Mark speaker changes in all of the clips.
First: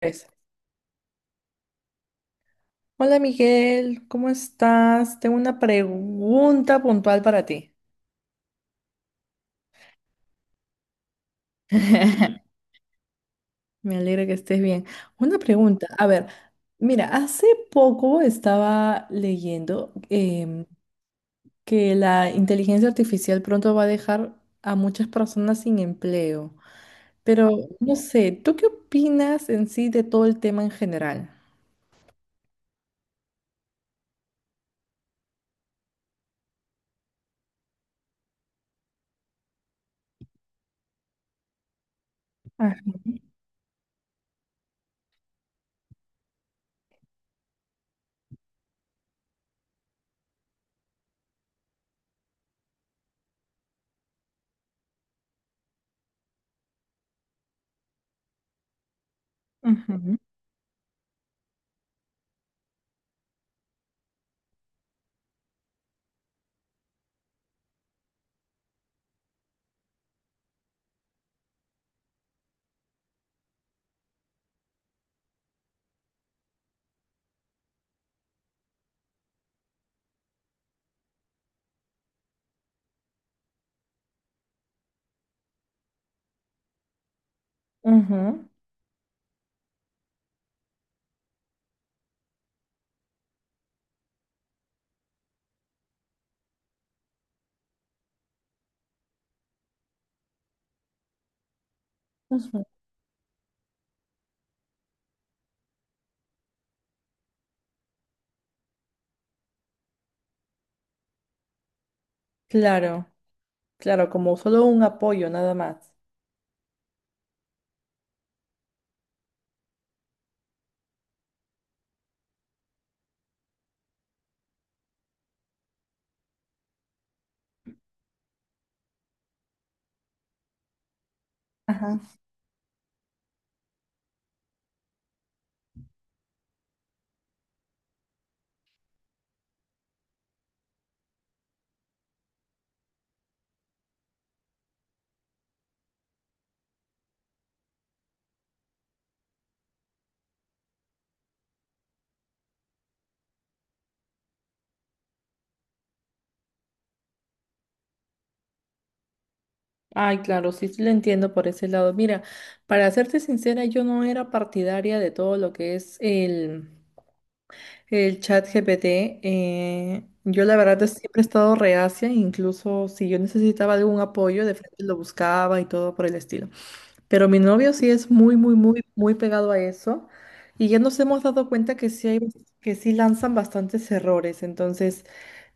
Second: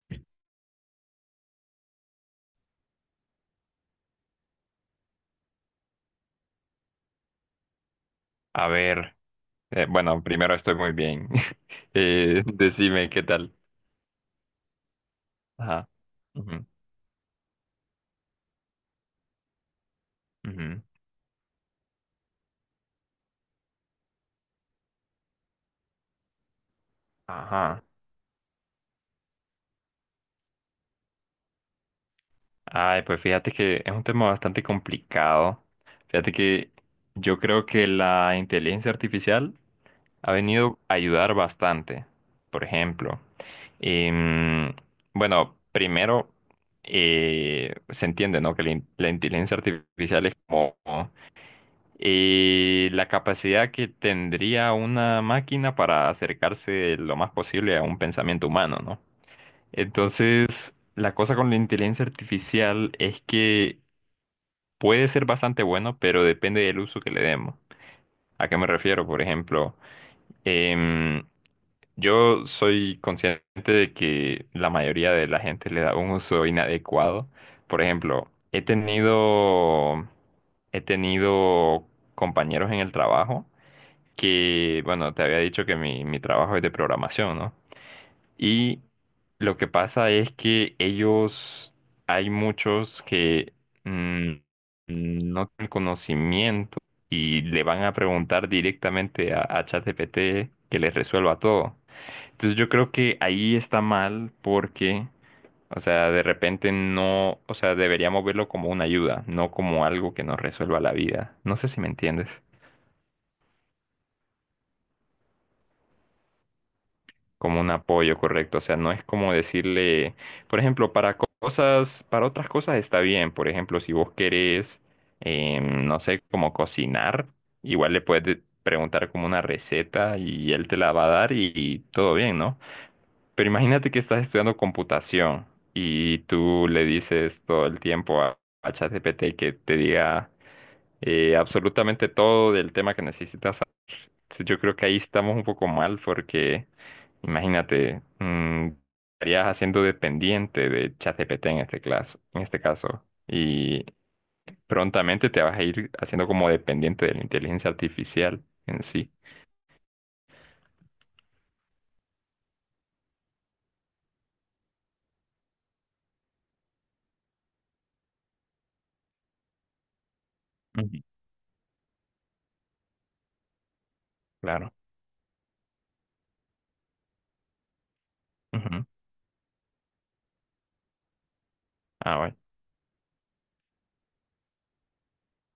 Speaker 1: Pues, hola Miguel, ¿cómo estás? Tengo una pregunta puntual para ti.
Speaker 2: A ver, bueno, primero estoy muy bien. Decime qué tal.
Speaker 1: Me alegra que estés bien. Una pregunta,
Speaker 2: Ajá.
Speaker 1: a ver,
Speaker 2: Ujú,
Speaker 1: mira, hace poco estaba leyendo
Speaker 2: ujú.
Speaker 1: que la inteligencia artificial pronto va a dejar a muchas personas sin empleo, pero
Speaker 2: Ajá.
Speaker 1: no sé, ¿tú qué opinas en sí de todo el tema en general?
Speaker 2: Ay, pues fíjate que es un tema bastante complicado. Fíjate que yo creo que la inteligencia artificial ha venido a ayudar bastante. Por
Speaker 1: Ah,
Speaker 2: ejemplo, em, bueno, primero se entiende, ¿no? Que la inteligencia artificial es como y la capacidad que tendría una máquina para acercarse lo más posible a un pensamiento humano, ¿no?
Speaker 1: ujú,
Speaker 2: Entonces, la cosa con la inteligencia artificial es que puede ser bastante bueno, pero depende del uso que le demos. ¿A qué me refiero? Por ejemplo, em, yo soy consciente de que la mayoría de la gente le da un uso inadecuado. Por ejemplo, he tenido compañeros en el trabajo que, bueno, te había dicho que mi trabajo es de programación, ¿no?
Speaker 1: ujú,
Speaker 2: Y lo que pasa es que ellos, hay muchos que mm, no tienen conocimiento y le van a preguntar directamente a ChatGPT que les resuelva todo. Entonces
Speaker 1: ujú.
Speaker 2: yo creo que ahí está mal porque, o sea, de repente no, o sea, deberíamos verlo como una ayuda, no como algo que nos resuelva la vida. No sé si me entiendes.
Speaker 1: Claro, claro, como solo un apoyo nada más.
Speaker 2: Como un apoyo, correcto. O sea, no es como decirle, por ejemplo, cosas, para otras cosas está bien. Por ejemplo, si vos querés, no sé, como cocinar, igual le puedes preguntar como una receta y él te la va a dar y todo bien, ¿no? Pero imagínate que estás estudiando computación y tú le dices todo el tiempo a ChatGPT que te diga absolutamente todo del tema que necesitas. Yo creo que ahí estamos un poco mal porque imagínate, estarías haciendo dependiente de ChatGPT en este caso, y prontamente te vas a ir haciendo como dependiente de la inteligencia artificial en sí.
Speaker 1: Ay, claro, sí, sí lo entiendo por ese lado. Mira, para serte sincera, yo no era partidaria de todo lo que es el chat GPT. Yo la verdad
Speaker 2: Ujú.
Speaker 1: siempre he estado reacia, incluso si yo necesitaba algún apoyo, de
Speaker 2: Claro.
Speaker 1: frente lo buscaba y todo por el estilo. Pero mi novio sí es muy, muy, muy,
Speaker 2: Ujú.
Speaker 1: muy pegado a eso. Y ya nos hemos dado cuenta que sí
Speaker 2: Ah,
Speaker 1: hay,
Speaker 2: bueno.
Speaker 1: que sí lanzan bastantes errores. Entonces,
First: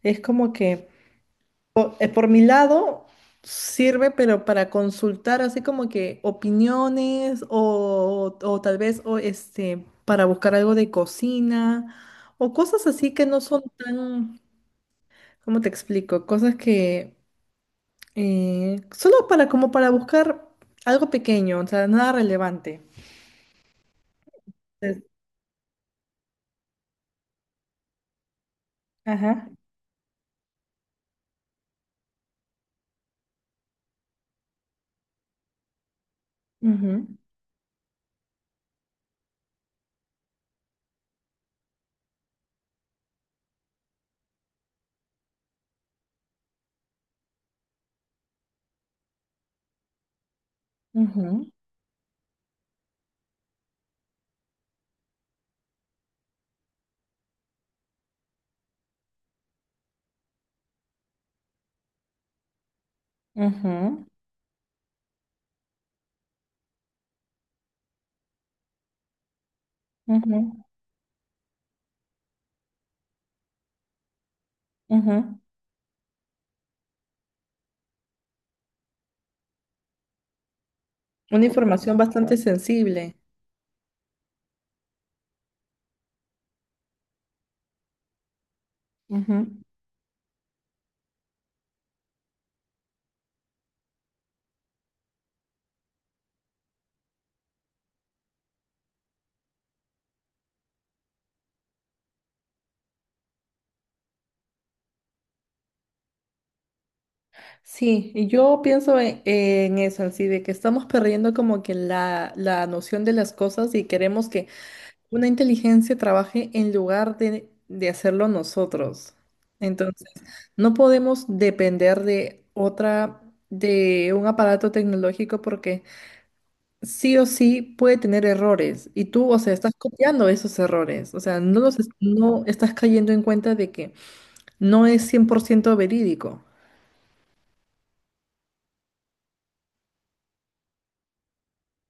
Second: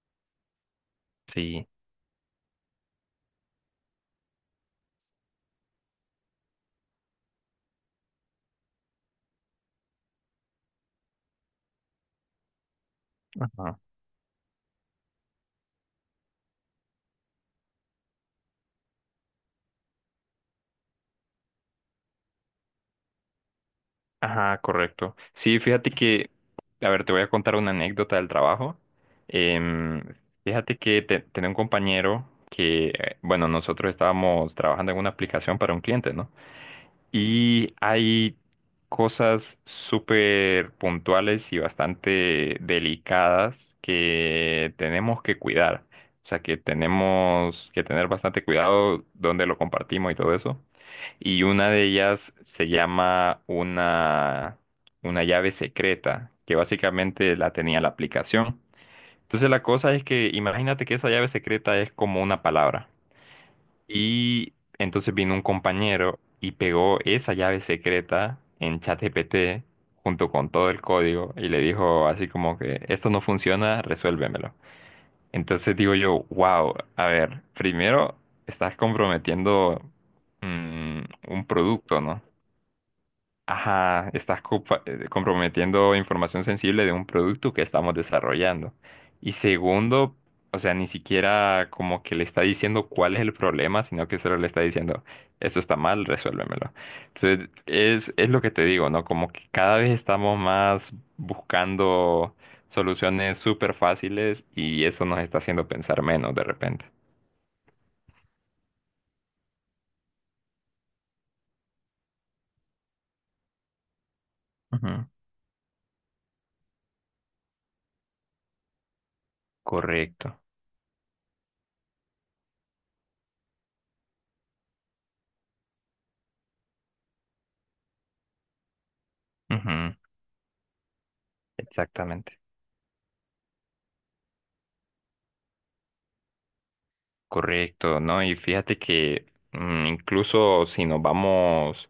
Speaker 1: es como que...
Speaker 2: Sí.
Speaker 1: Por mi lado, sirve, pero para consultar así como que opiniones o tal vez o este, para buscar algo de cocina o cosas así que no son
Speaker 2: Ajá.
Speaker 1: tan, ¿cómo te explico? Cosas que solo para como para buscar algo pequeño, o sea, nada relevante.
Speaker 2: Ajá,
Speaker 1: Es-
Speaker 2: correcto. Sí, fíjate que, a ver, te voy a contar una anécdota del trabajo.
Speaker 1: Ajá.
Speaker 2: Em, fíjate que tenía un compañero que, bueno, nosotros estábamos trabajando en una aplicación para un cliente, ¿no?
Speaker 1: Ujú,
Speaker 2: Y hay cosas súper puntuales y bastante delicadas que tenemos que cuidar. O sea, que tenemos que tener bastante cuidado donde lo compartimos y todo eso. Y
Speaker 1: ujú,
Speaker 2: una de ellas se llama una llave secreta, que básicamente la tenía la aplicación. Entonces la cosa es que imagínate que esa llave secreta es como una palabra. Y entonces vino un compañero y pegó esa llave secreta en ChatGPT junto
Speaker 1: ujú,
Speaker 2: con
Speaker 1: ujú,
Speaker 2: todo el código y le dijo así como que esto no funciona, resuélvemelo.
Speaker 1: ujú.
Speaker 2: Entonces digo yo, wow, a ver, primero estás comprometiendo mm,
Speaker 1: Una
Speaker 2: un
Speaker 1: información
Speaker 2: producto, ¿no?
Speaker 1: bastante sensible.
Speaker 2: Ajá, comprometiendo información sensible de un producto que estamos desarrollando. Y
Speaker 1: Ujú.
Speaker 2: segundo, o sea, ni siquiera como que le está diciendo cuál es el problema, sino que solo le está diciendo, eso está mal, resuélvemelo. Entonces, es lo que te digo, ¿no? Como que cada vez estamos más buscando soluciones súper fáciles y eso nos está haciendo pensar menos de repente.
Speaker 1: Sí, y yo pienso en eso, así de que estamos perdiendo como que la noción de las cosas y queremos que
Speaker 2: Ujú,
Speaker 1: una inteligencia trabaje en lugar de hacerlo nosotros. Entonces,
Speaker 2: correcto.
Speaker 1: no podemos depender de otra, de un aparato tecnológico porque sí o sí puede tener errores y tú, o sea, estás
Speaker 2: Ujú,
Speaker 1: copiando esos errores, o sea, no los,
Speaker 2: exactamente.
Speaker 1: no estás cayendo en cuenta de que no es 100% verídico.
Speaker 2: Correcto, ¿no? Y fíjate que incluso si nos vamos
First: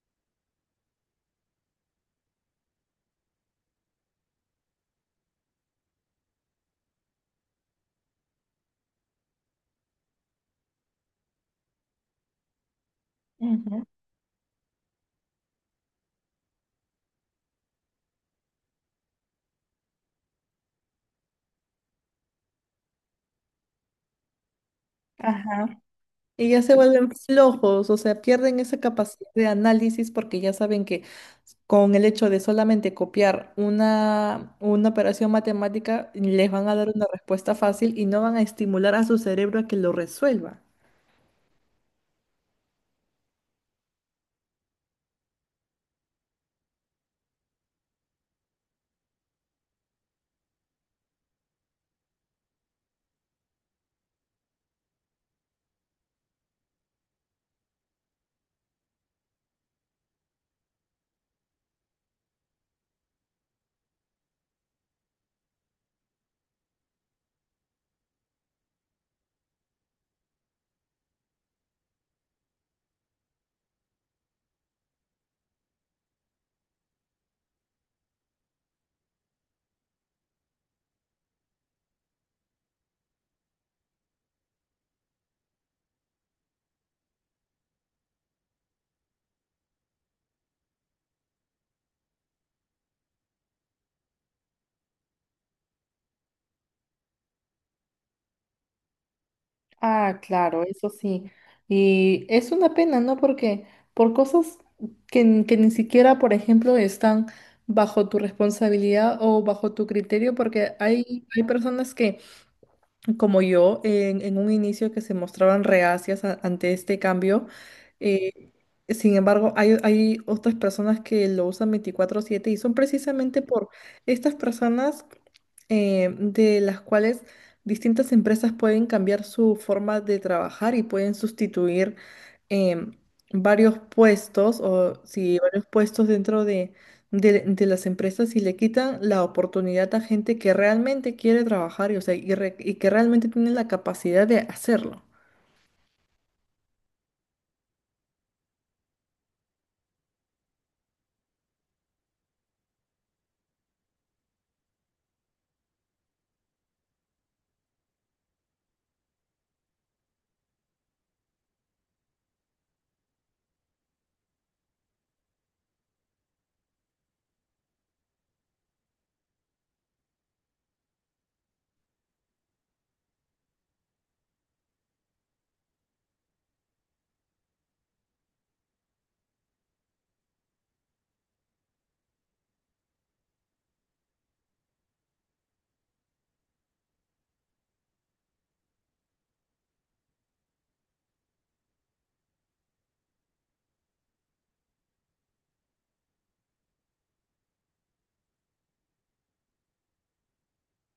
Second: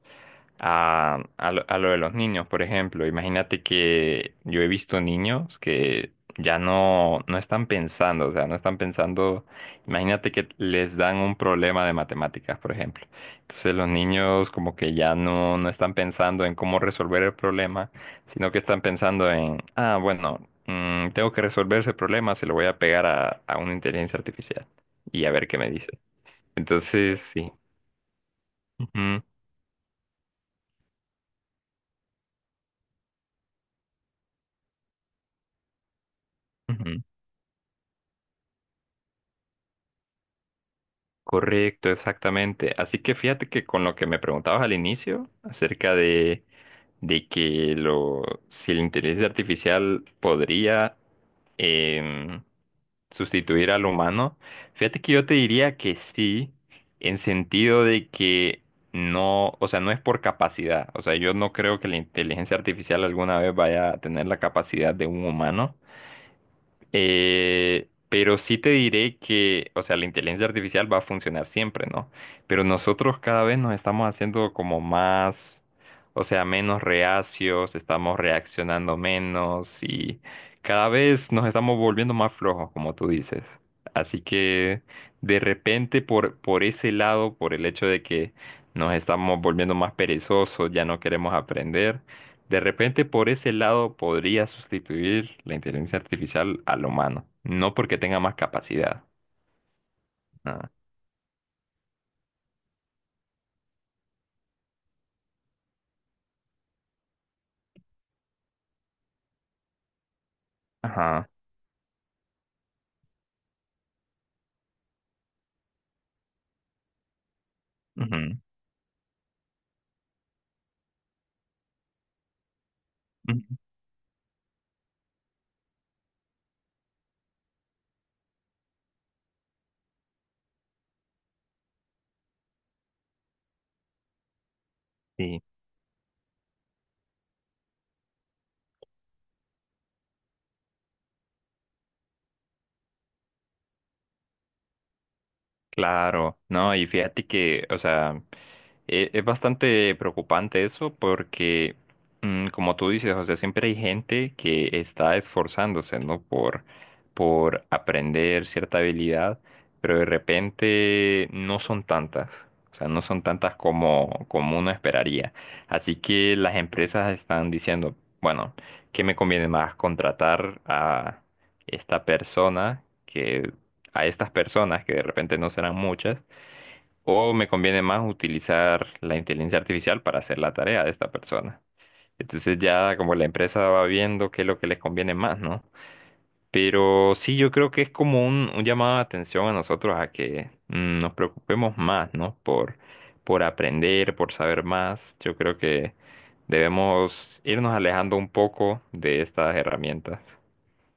Speaker 2: a lo de los niños, por ejemplo. Imagínate que yo he visto niños que ya no están pensando, o sea, no están pensando, imagínate que les dan un problema de matemáticas, por ejemplo. Entonces
Speaker 1: Ujú,
Speaker 2: los niños como que no están pensando en cómo resolver el problema, sino que están pensando en, ah, bueno, tengo que resolver ese problema, se lo voy a pegar a una inteligencia artificial y a ver qué me
Speaker 1: ajá.
Speaker 2: dice.
Speaker 1: Y ya se vuelven
Speaker 2: Entonces, sí.
Speaker 1: flojos, o sea, pierden esa
Speaker 2: Ujú,
Speaker 1: capacidad de análisis porque ya saben que con el hecho de solamente copiar una operación matemática les van a dar
Speaker 2: ujú.
Speaker 1: una respuesta fácil y no van a estimular a su cerebro a que lo resuelva.
Speaker 2: Correcto, exactamente. Así que fíjate que con lo que me preguntabas al inicio acerca de que lo, si la inteligencia artificial podría em, sustituir al humano, fíjate que yo te diría que sí, en sentido de que no, o sea, no es por capacidad. O sea, yo no creo que la inteligencia artificial alguna vez vaya a tener la capacidad de un humano pero sí te diré que, o sea, la inteligencia artificial va a funcionar siempre, ¿no? Pero nosotros cada vez nos estamos haciendo como más, o sea, menos reacios, estamos reaccionando menos y cada vez nos estamos volviendo más flojos, como tú dices. Así que de repente por ese lado, por el hecho de que nos estamos volviendo más perezosos, ya no queremos aprender, de repente, por ese lado, podría sustituir la inteligencia artificial al humano. No porque tenga más capacidad.
Speaker 1: Ah, claro,
Speaker 2: Ah,
Speaker 1: eso sí. Y es una pena, ¿no? Porque por cosas que, que ni siquiera, por ejemplo, están bajo tu responsabilidad o bajo tu criterio, porque hay,
Speaker 2: ajá.
Speaker 1: hay personas que como yo, en un inicio que se mostraban reacias ante este cambio.
Speaker 2: Ujú,
Speaker 1: eh, Sin embargo, hay otras personas que lo usan 24/7 y son precisamente
Speaker 2: ujú,
Speaker 1: por estas personas de las cuales distintas empresas pueden cambiar su forma de trabajar y pueden sustituir em, varios puestos o si
Speaker 2: sí.
Speaker 1: varios puestos dentro de, de las empresas y le quitan la oportunidad a gente que realmente quiere trabajar y, o sea, y que realmente tiene la capacidad de hacerlo.
Speaker 2: Claro, no, y fíjate que, o sea, es bastante preocupante eso porque, como tú dices, o sea, siempre hay gente que está esforzándose, ¿no? Por aprender cierta habilidad, pero de repente no son tantas, o sea, no son tantas como, como uno esperaría. Así que las empresas están diciendo, bueno, ¿qué me conviene más? ¿Contratar a esta persona? Que a estas personas, que de repente no serán muchas, o me conviene más utilizar la inteligencia artificial para hacer la tarea de esta persona. Entonces ya como la empresa va viendo qué es lo que les conviene más, ¿no? Pero sí, yo creo que es como un llamado de atención a nosotros a que nos preocupemos más, ¿no? Por aprender, por saber más. Yo creo que debemos irnos alejando un poco de estas herramientas.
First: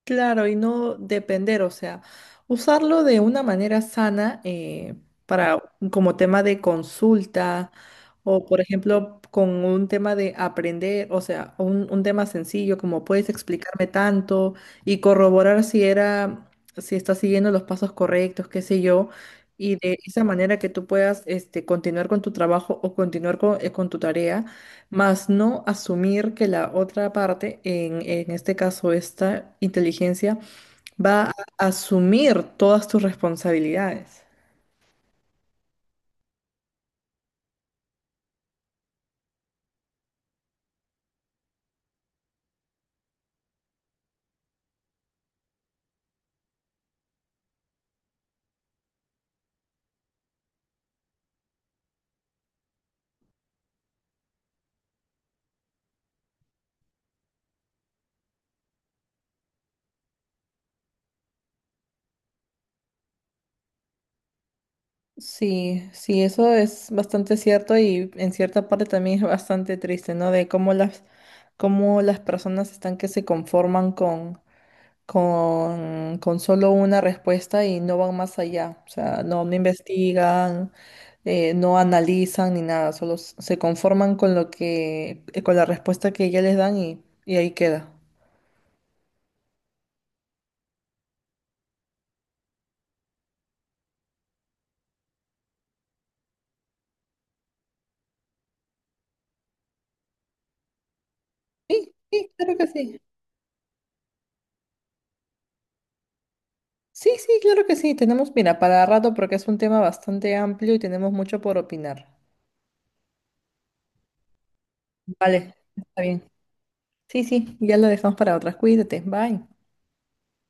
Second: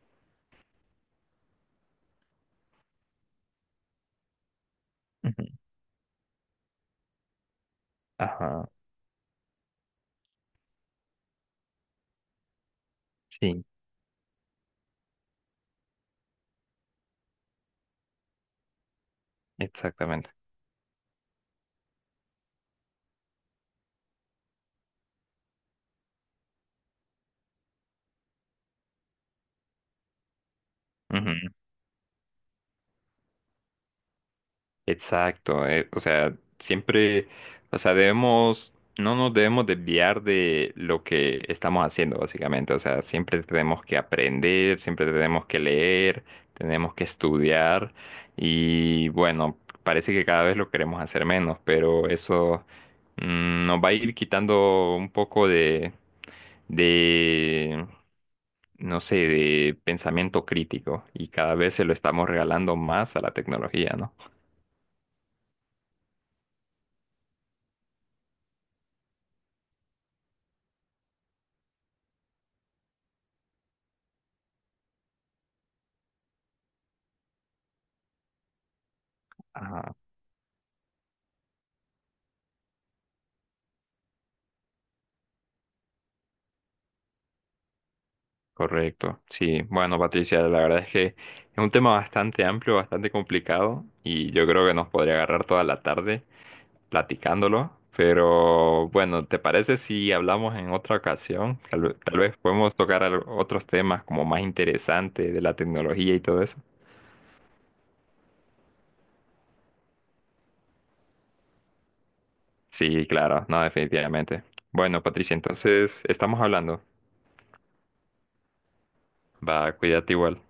Speaker 1: Claro, y no depender, o sea, usarlo de una manera sana,
Speaker 2: Ujú.
Speaker 1: para como tema de consulta o, por
Speaker 2: Ajá,
Speaker 1: ejemplo, con un tema de aprender, o sea, un tema sencillo como puedes
Speaker 2: sí.
Speaker 1: explicarme tanto y corroborar si era, si está siguiendo los pasos correctos, qué sé yo, y de esa
Speaker 2: Exactamente.
Speaker 1: manera que tú puedas este, continuar con tu trabajo o continuar con tu tarea, más no asumir que la otra parte, en este caso esta inteligencia, va a asumir todas tus responsabilidades.
Speaker 2: Exacto, o sea, siempre, o sea, debemos, no nos debemos desviar de lo que estamos haciendo, básicamente, o sea, siempre tenemos que aprender, siempre tenemos que leer, tenemos que estudiar y bueno, parece que cada vez lo queremos hacer menos, pero eso nos va a ir quitando un poco de, no sé, de pensamiento crítico y cada vez se lo estamos regalando más a la tecnología,
Speaker 1: Sí, sí, eso es bastante cierto y en cierta parte también es bastante triste, ¿no? De cómo las personas están que se conforman con solo una respuesta y no van más allá. O sea, no, no
Speaker 2: ¿no?
Speaker 1: investigan, no analizan ni nada, solo se conforman con lo que, con la respuesta que ya les dan y ahí queda.
Speaker 2: Correcto, sí. Bueno, Patricia, la verdad es que es un tema bastante amplio, bastante complicado y yo creo que nos podría agarrar toda la tarde platicándolo, pero bueno, ¿te parece si hablamos en otra ocasión?
Speaker 1: Sí,
Speaker 2: Tal
Speaker 1: sí,
Speaker 2: vez
Speaker 1: claro que
Speaker 2: podemos
Speaker 1: sí.
Speaker 2: tocar otros temas como más interesantes de la tecnología y todo eso.
Speaker 1: Sí, sí, claro que sí. Tenemos, mira, para rato porque es un tema bastante amplio y tenemos mucho por opinar.
Speaker 2: Sí, claro, no, definitivamente. Bueno, Patricia,
Speaker 1: Vale,
Speaker 2: entonces
Speaker 1: está bien.
Speaker 2: estamos hablando.
Speaker 1: Sí, sí, ya lo dejamos para otras. Cuídate, bye.
Speaker 2: Va, cuídate igual.